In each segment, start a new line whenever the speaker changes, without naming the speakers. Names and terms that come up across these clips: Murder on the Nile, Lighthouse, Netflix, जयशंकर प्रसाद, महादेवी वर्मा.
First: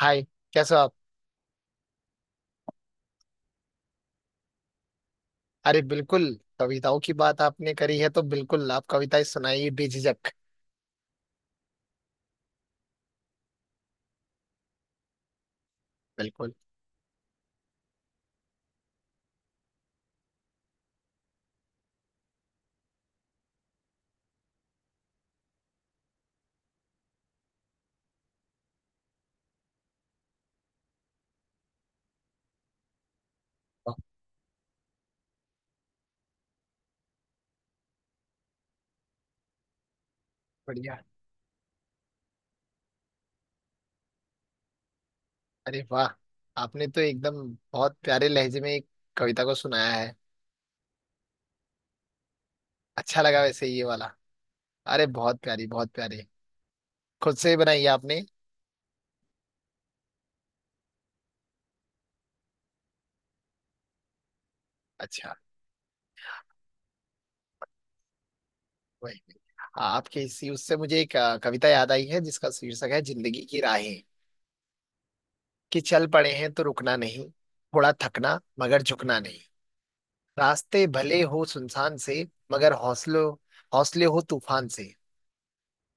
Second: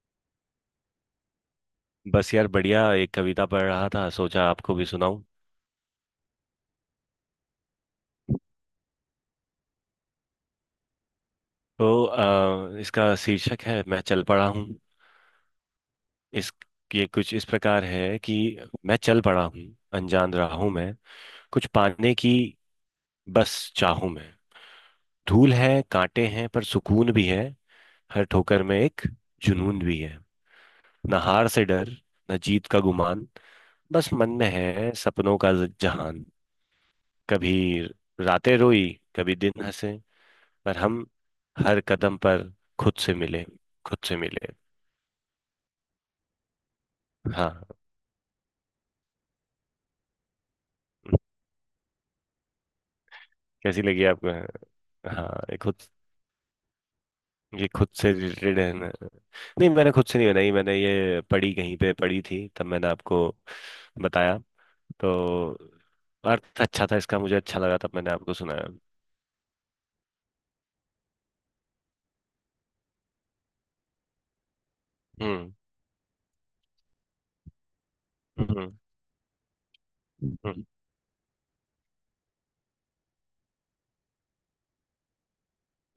हाय। कैसे हो आप।
बस यार बढ़िया, एक कविता पढ़ रहा था, सोचा आपको भी सुनाऊं।
अरे बिल्कुल। कविताओं की बात आपने करी है तो बिल्कुल आप कविताएं सुनाइए बेझिझक।
तो इसका शीर्षक है मैं चल पड़ा हूँ। इस
बिल्कुल।
ये कुछ इस प्रकार है कि मैं चल पड़ा हूँ, अनजान राहों में कुछ पाने की बस चाहूं मैं। धूल है, कांटे हैं, पर सुकून भी है। हर ठोकर में एक जुनून भी है। न हार से डर, न जीत का गुमान।
वाह।
बस मन में है सपनों का जहान। कभी रातें रोई, कभी दिन हंसे, पर
बढ़िया।
हम हर कदम पर खुद से मिले, खुद से मिले।
अरे वाह। आपने तो एकदम
हाँ।
बहुत प्यारे लहजे में एक कविता को सुनाया है। अच्छा लगा वैसे
कैसी
ये
लगी
वाला।
आपको?
अरे
हाँ,
बहुत प्यारी बहुत प्यारी। खुद से
ये
बनाई है
खुद से
आपने।
रिलेटेड है ना? नहीं, मैंने खुद से नहीं बनाई, मैंने ये पढ़ी, कहीं पे पढ़ी थी, तब मैंने आपको बताया।
अच्छा।
तो अर्थ अच्छा था इसका, मुझे अच्छा लगा, तब मैंने आपको सुनाया।
वही। हाँ, आपके इसी उससे मुझे एक कविता याद आई है जिसका शीर्षक है जिंदगी की राहें।
हम्म।
कि चल पड़े हैं तो रुकना नहीं। थोड़ा थकना
हम्म।
मगर झुकना नहीं।
हम्म।
रास्ते भले हो सुनसान से। मगर हौसलों हौसले हो तूफान से।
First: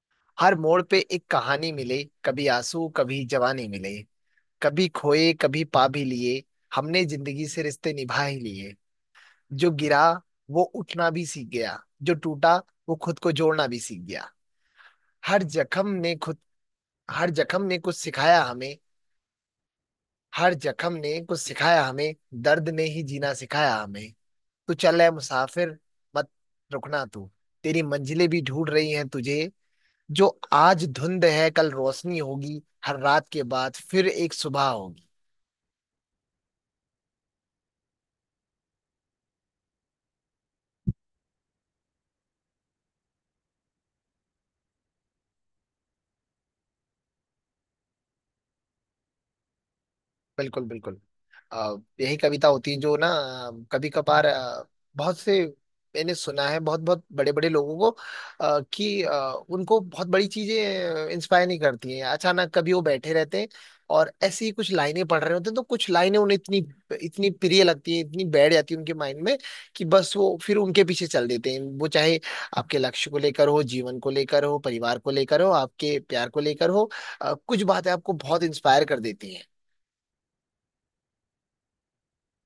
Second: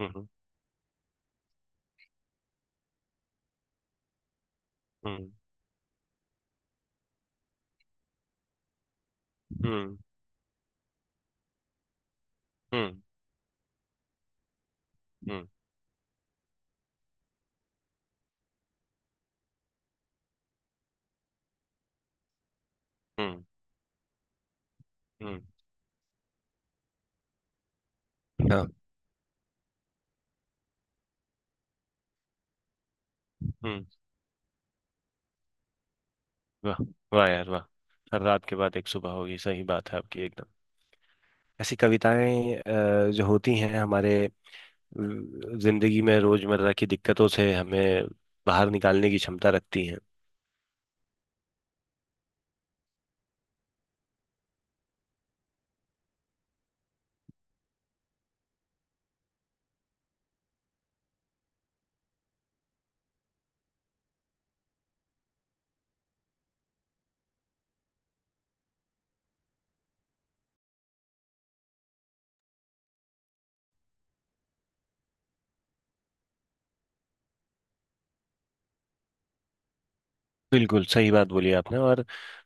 हम्म।
हर मोड़ पे एक कहानी मिले, कभी आंसू कभी जवानी मिले। कभी
हम्म।
खोए कभी पा भी लिए। हमने जिंदगी से रिश्ते निभा ही लिए। जो
हम्म।
गिरा वो उठना भी सीख गया, जो टूटा वो
हम्म।
खुद को जोड़ना भी सीख गया। हर
हम्म।
जख्म ने खुद हर जख्म ने कुछ सिखाया हमें। हर जख्म ने कुछ सिखाया हमें। दर्द ने ही जीना
हम्म।
सिखाया हमें। तू चल है
हम्म,
मुसाफिर, मत रुकना तू। तेरी मंजिलें भी
हाँ।
ढूंढ रही हैं तुझे। जो आज धुंध है कल रोशनी होगी, हर रात के बाद
हम्म।
फिर एक सुबह होगी।
वाह। वाह यार, वाह। हर रात के बाद एक सुबह होगी, सही बात है आपकी एकदम। ऐसी कविताएं जो होती हैं हमारे जिंदगी में, रोजमर्रा की दिक्कतों से हमें बाहर निकालने की क्षमता रखती हैं।
बिल्कुल बिल्कुल। अ, यही कविता होती है जो ना कभी कभार बहुत से। मैंने सुना है बहुत बहुत बड़े बड़े लोगों को, कि उनको बहुत बड़ी चीजें इंस्पायर नहीं करती हैं। अचानक कभी वो बैठे रहते हैं और ऐसी ही कुछ लाइनें पढ़ रहे होते हैं तो कुछ लाइनें उन्हें इतनी इतनी प्रिय लगती है, इतनी बैठ जाती है उनके माइंड में कि बस वो फिर उनके पीछे चल देते हैं। वो चाहे आपके लक्ष्य को लेकर हो, जीवन को लेकर हो, परिवार को लेकर हो, आपके प्यार को लेकर हो। कुछ बातें आपको बहुत इंस्पायर कर देती हैं।
बिल्कुल सही बात बोली आपने, और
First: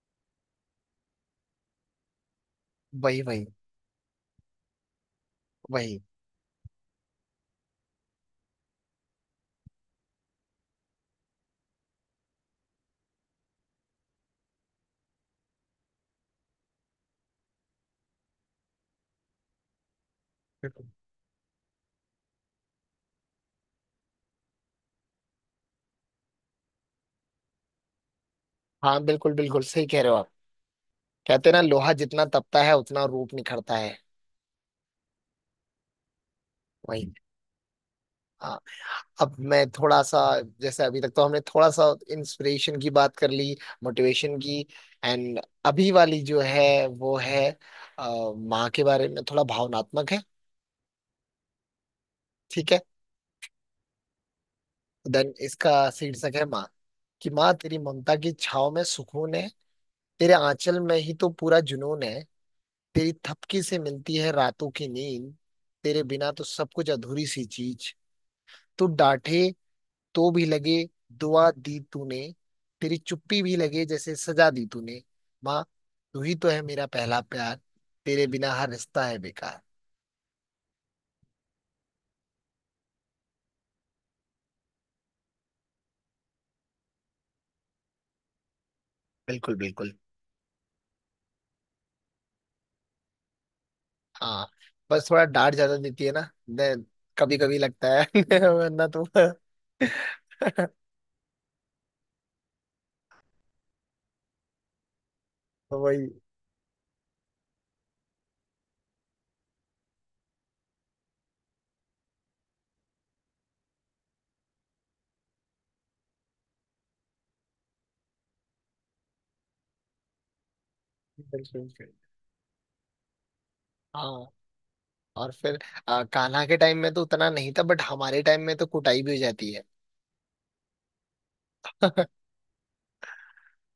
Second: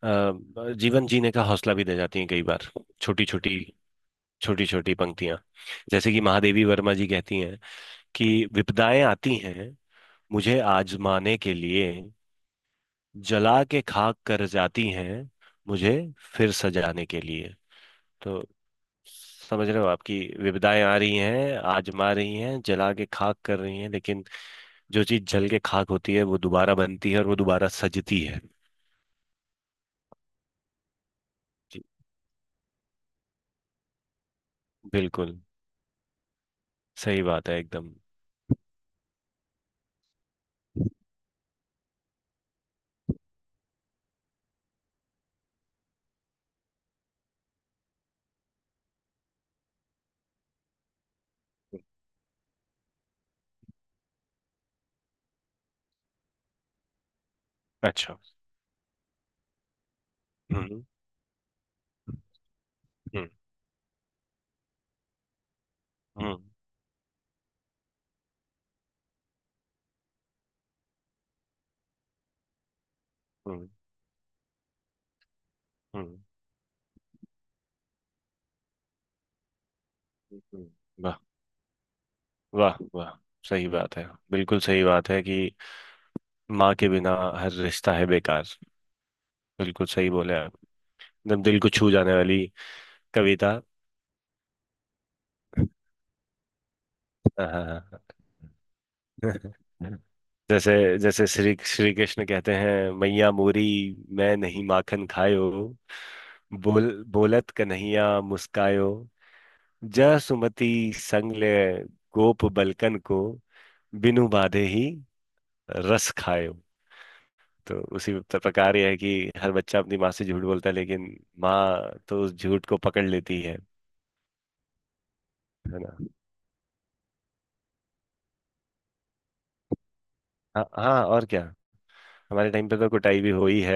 जीवन जीने का हौसला भी दे जाती हैं कई बार,
वही
छोटी
वही
छोटी, छोटी छोटी पंक्तियां।
वही।
जैसे कि महादेवी वर्मा जी कहती हैं कि विपदाएं आती हैं मुझे आजमाने के लिए, जला के खाक कर जाती हैं मुझे फिर सजाने के लिए। तो समझ रहे हो आपकी विविधाएं आ रही हैं, आजमा रही हैं, जला के खाक कर रही हैं, लेकिन जो चीज जल के खाक होती है वो दोबारा बनती है और वो दोबारा सजती है।
हाँ बिल्कुल बिल्कुल सही कह रहे हो आप। कहते हैं ना,
जी,
लोहा जितना तपता है उतना रूप निखरता है।
बिल्कुल।
वही।
सही बात है एकदम।
हाँ। अब मैं थोड़ा सा, जैसे अभी तक तो हमने थोड़ा सा इंस्पिरेशन की बात कर ली, मोटिवेशन की। एंड अभी वाली जो है वो है माँ के बारे में, थोड़ा भावनात्मक है। ठीक है। देन इसका शीर्षक है माँ। कि माँ तेरी ममता
अच्छा।
की छाव में सुकून है। तेरे आंचल
हम्म।
में ही तो पूरा जुनून है। तेरी
हम्म।
थपकी से मिलती है रातों की नींद। तेरे बिना
हम्म।
तो सब कुछ अधूरी सी चीज। तू डांटे तो भी लगे दुआ दी तूने। तेरी चुप्पी भी
हम्म।
लगे जैसे सजा दी तूने। माँ,
हम्म।
तू ही तो है मेरा पहला प्यार। तेरे बिना हर रिश्ता है बेकार।
हम्म, वाह। वाह वाह, सही बात है, बिल्कुल सही बात है कि माँ के बिना हर रिश्ता है बेकार।
बिल्कुल
बिल्कुल
बिल्कुल।
सही बोले आप। एकदम दिल को छू जाने वाली कविता।
हाँ, बस थोड़ा डांट ज्यादा देती है ना, कभी
हाँ
कभी लगता
हाँ।
है वरना तो
हाँ जैसे जैसे श्री श्री कृष्ण कहते हैं मैया मोरी, मैं नहीं माखन खायो,
वही।
बोल बोलत कन्हैया मुस्कायो, जा सुमति संग ले गोप बलकन को, बिनु बाधे ही रस खायो। तो उसी प्रकार यह है कि हर बच्चा अपनी माँ से झूठ बोलता है, लेकिन
बिल्कुल बिल्कुल।
माँ तो उस झूठ को पकड़ लेती है
हाँ। और फिर
है ना?
कान्हा के टाइम में तो उतना नहीं था, बट हमारे टाइम में तो कुटाई भी हो जाती है।
हाँ हाँ, और क्या। हमारे टाइम पे तो कुटाई भी हुई है।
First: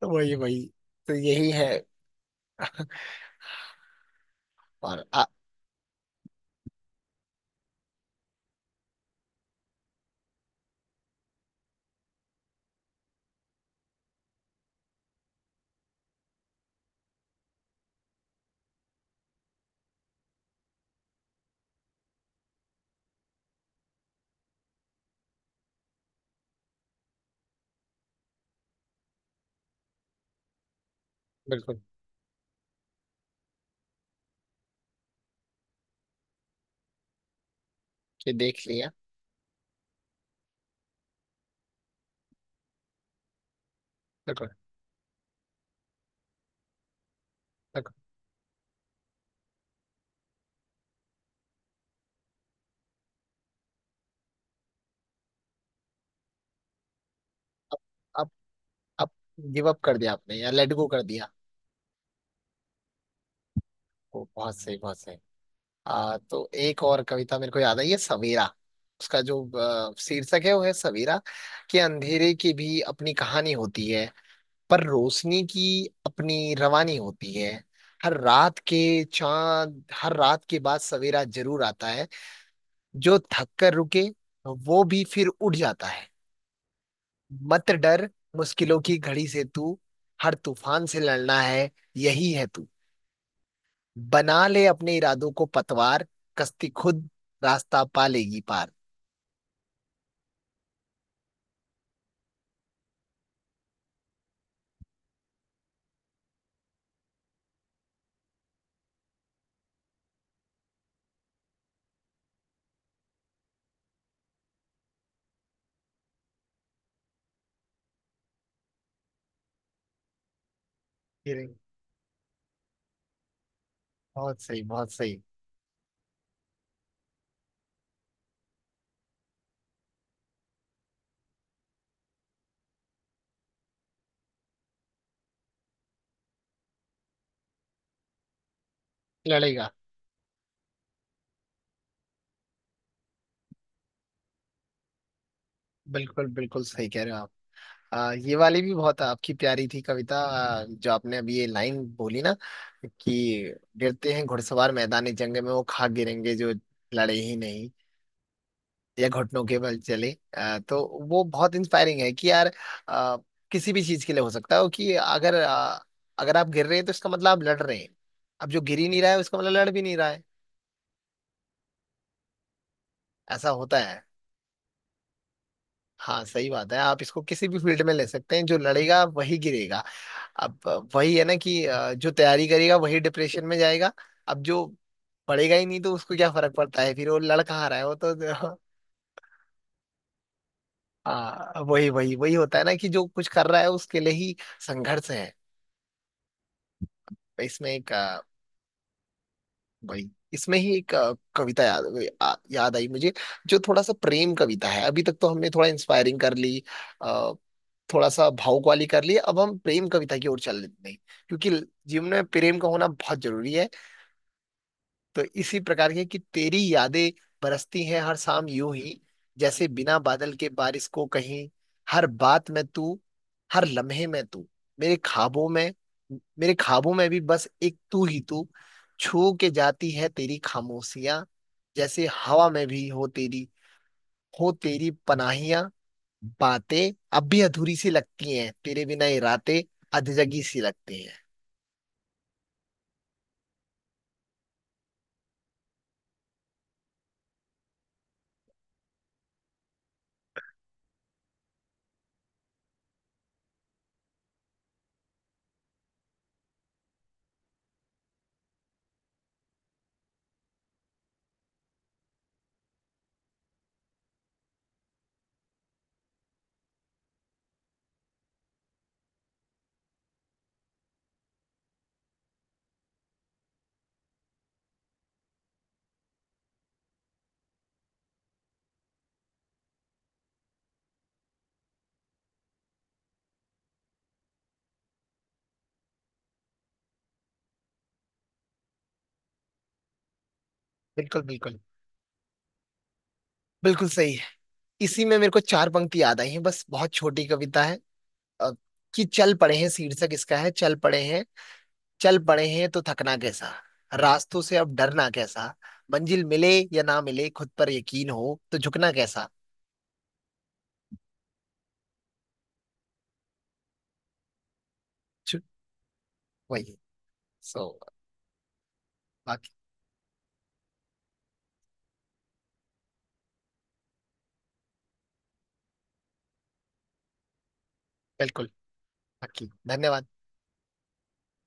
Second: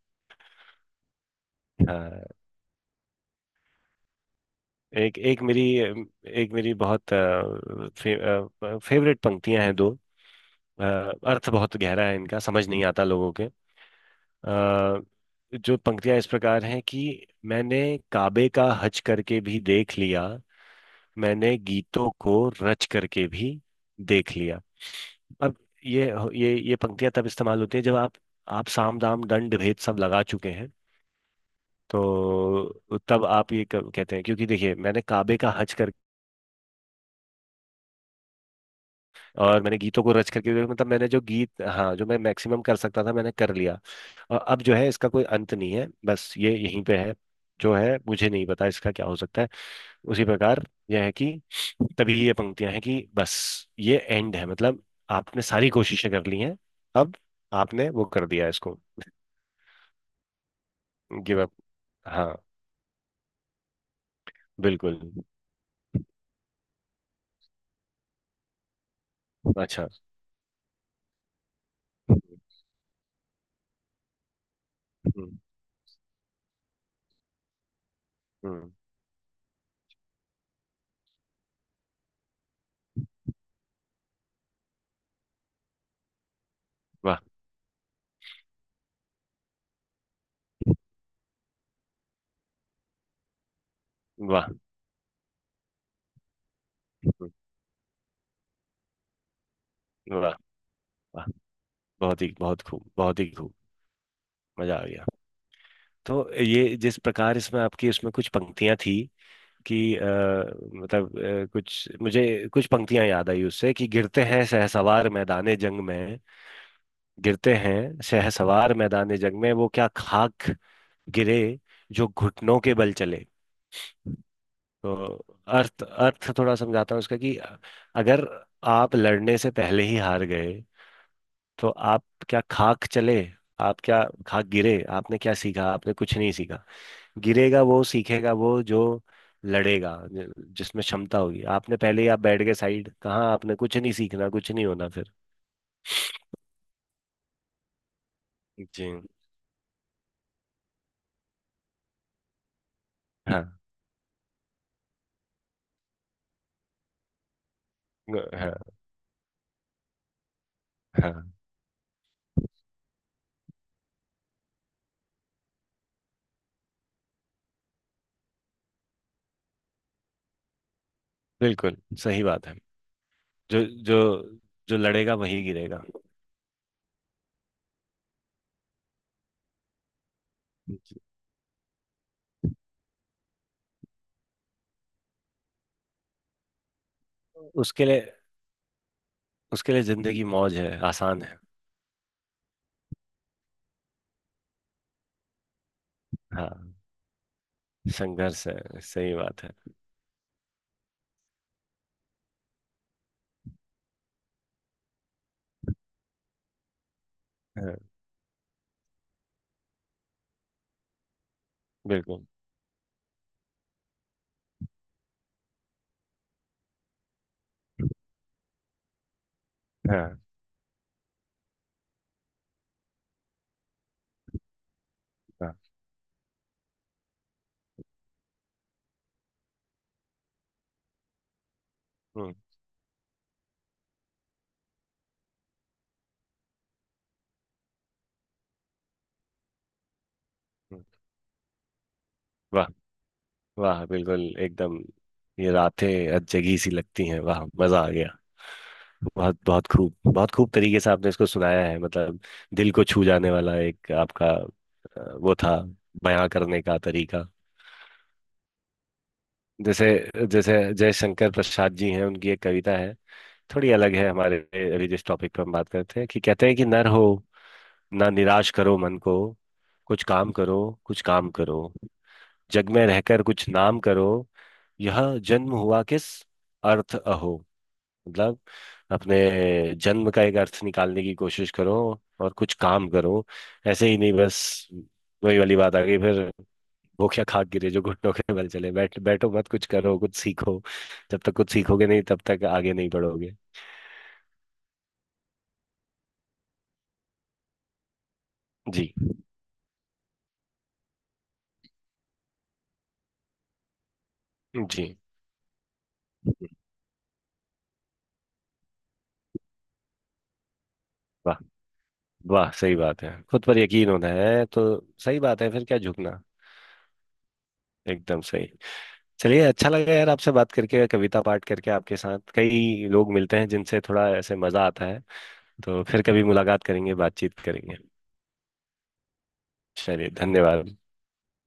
तो वही वही। तो यही है।
हाँ।
और
एक एक मेरी बहुत फेवरेट पंक्तियां हैं दो। अ, अर्थ बहुत गहरा है इनका, समझ नहीं आता लोगों के। अ, जो पंक्तियां इस प्रकार हैं कि मैंने काबे का हज करके भी देख लिया, मैंने गीतों को रच करके भी देख लिया। अब ये ये पंक्तियां तब इस्तेमाल होती है जब आप साम दाम दंड भेद सब लगा चुके हैं।
बिल्कुल।
तो तब आप ये कहते हैं, क्योंकि देखिए मैंने काबे का हज,
ये देख लिया।
और मैंने गीतों को रच करके, मतलब मैंने जो गीत, हाँ, जो मैं मैक्सिमम कर सकता था मैंने कर लिया। और
बिल्कुल
अब जो है इसका कोई अंत नहीं है, बस ये यहीं पे है, जो
बिल्कुल।
है मुझे नहीं पता इसका क्या हो सकता है। उसी प्रकार यह है कि तभी ये पंक्तियां हैं कि बस ये एंड है, मतलब आपने सारी कोशिशें कर ली हैं। अब
अब
आपने वो कर
अब
दिया इसको।
अब गिव अप कर दिया आपने या लेट गो कर दिया।
Give up. हाँ।
ओ, बहुत सही बहुत
बिल्कुल।
सही। तो एक और कविता मेरे को याद आई है, सवेरा। उसका जो
अच्छा।
शीर्षक है वो है सवेरा। कि अंधेरे की भी अपनी कहानी होती है, पर
हम्म,
रोशनी की अपनी रवानी होती है। हर रात
हम्म,
के हर रात के बाद सवेरा जरूर आता है। जो थक कर रुके वो भी फिर उठ जाता है।
वाह।
मत डर मुश्किलों की घड़ी से तू, हर तूफान से लड़ना है, यही है तू। बना
वाह।
ले अपने इरादों को पतवार, कश्ती खुद
हम्म,
रास्ता पा लेगी पार।
वाह। वाह बहुत ही, बहुत खूब, बहुत ही खूब। मजा आ गया। तो ये जिस प्रकार इसमें आपकी उसमें कुछ पंक्तियां थी कि कुछ पंक्तियां याद आई उससे कि गिरते हैं शहसवार मैदाने जंग में, गिरते हैं शहसवार मैदाने जंग में, वो क्या खाक गिरे
फिर-
जो घुटनों के बल चले।
बहुत सही बहुत
तो
सही।
अर्थ अर्थ थोड़ा समझाता हूँ उसका कि अगर आप लड़ने से पहले ही हार गए, तो आप क्या खाक चले, आप क्या खाक गिरे, आपने क्या सीखा, आपने कुछ नहीं सीखा। गिरेगा वो, सीखेगा वो जो
लड़ेगा।
लड़ेगा, जिसमें क्षमता होगी। आपने पहले ही आप बैठ गए साइड, कहाँ आपने कुछ नहीं सीखना, कुछ नहीं होना फिर।
बिल्कुल बिल्कुल सही कह रहे हो आप। ये वाली भी
जी।
बहुत आपकी प्यारी थी कविता, जो आपने अभी ये लाइन बोली ना,
हाँ।
कि गिरते हैं घुड़सवार मैदानी जंग में, वो खाक गिरेंगे जो लड़े ही नहीं
हाँ।
या घुटनों के बल चले। तो वो
हाँ,
बहुत इंस्पायरिंग है कि यार, आ, किसी भी चीज के लिए हो सकता है कि अगर अगर आप गिर रहे हैं तो इसका मतलब आप लड़ रहे हैं। अब जो गिर ही नहीं रहा है उसका मतलब लड़ भी नहीं रहा है,
बिल्कुल। सही बात है,
ऐसा
जो
होता
जो
है।
जो लड़ेगा वही गिरेगा।
हाँ सही बात है, आप इसको किसी भी फील्ड में ले सकते हैं। जो लड़ेगा वही गिरेगा। अब वही है ना कि जो तैयारी करेगा वही डिप्रेशन में जाएगा। अब जो पढ़ेगा ही नहीं तो उसको क्या फर्क पड़ता है, फिर वो लड़का आ रहा
उसके
है वो
लिए
तो
उसके लिए जिंदगी मौज है, आसान है।
हाँ, वही वही वही होता है ना, कि जो कुछ कर रहा है उसके लिए ही संघर्ष है।
हाँ,
तो इसमें एक
संघर्ष है, सही बात है।
वही इसमें ही एक कविता याद याद आई मुझे। जो थोड़ा सा प्रेम कविता है। अभी तक तो हमने थोड़ा इंस्पायरिंग कर ली, अ,
हाँ,
थोड़ा सा भावुक वाली कर ली, अब हम प्रेम कविता की ओर चल रहे हैं क्योंकि जीवन में
बिल्कुल।
प्रेम का होना बहुत जरूरी है। तो इसी प्रकार के कि तेरी यादें बरसती हैं हर शाम यूं ही, जैसे बिना
हाँ
बादल के बारिश को कहीं। हर बात में तू, हर लम्हे में तू, मेरे ख्वाबों
हाँ।
में, मेरे ख्वाबों में भी बस एक तू ही तू। छू के जाती है तेरी खामोशियां, जैसे
हम्म।
हवा में भी हो तेरी, हो तेरी पनाहियां। बातें अब भी अधूरी सी लगती हैं, तेरे बिना ये रातें अधजगी सी
हम्म,
लगती हैं।
वाह। वाह, बिल्कुल, एकदम ये रातें अजगी सी लगती हैं, वाह, मजा आ गया। बहुत बहुत खूब, बहुत खूब तरीके से आपने इसको सुनाया है, मतलब दिल को छू जाने वाला एक आपका वो था बयां करने का तरीका। जैसे जैसे जयशंकर प्रसाद जी हैं, उनकी एक कविता है, थोड़ी अलग है हमारे अभी जिस टॉपिक पर हम बात करते हैं, कि कहते हैं कि नर हो, ना निराश करो मन को, कुछ काम करो, कुछ काम करो, जग में रहकर कुछ नाम करो, यह जन्म हुआ किस अर्थ अहो। मतलब अपने जन्म का एक अर्थ निकालने की कोशिश करो, और कुछ काम करो, ऐसे ही नहीं बस। वही वाली बात आ गई फिर, भूखे खाक गिरे जो घुटनों के बल चले। बैठो मत, कुछ करो, कुछ सीखो। जब
बिल्कुल
तक कुछ
बिल्कुल
सीखोगे नहीं तब तक आगे नहीं बढ़ोगे।
बिल्कुल सही। इसी में मेरे को चार पंक्ति याद आई हैं, बस बहुत छोटी कविता है। अ,
जी,
कि चल पड़े हैं, शीर्षक इसका है चल पड़े हैं। चल पड़े हैं तो थकना कैसा, रास्तों से अब
जी।
डरना कैसा। मंजिल मिले या ना मिले, खुद पर यकीन हो तो झुकना कैसा।
वाह। वाह, सही बात है, खुद पर यकीन होना है तो सही
छु-
बात है, फिर क्या झुकना।
वही। सो
एकदम सही। चलिए,
बाकी
अच्छा लगा यार आपसे बात करके, कविता पाठ करके, आपके साथ कई लोग मिलते हैं जिनसे थोड़ा ऐसे मजा आता है। तो फिर कभी मुलाकात करेंगे, बातचीत करेंगे।
बिल्कुल। बाकी धन्यवाद।
चलिए, धन्यवाद।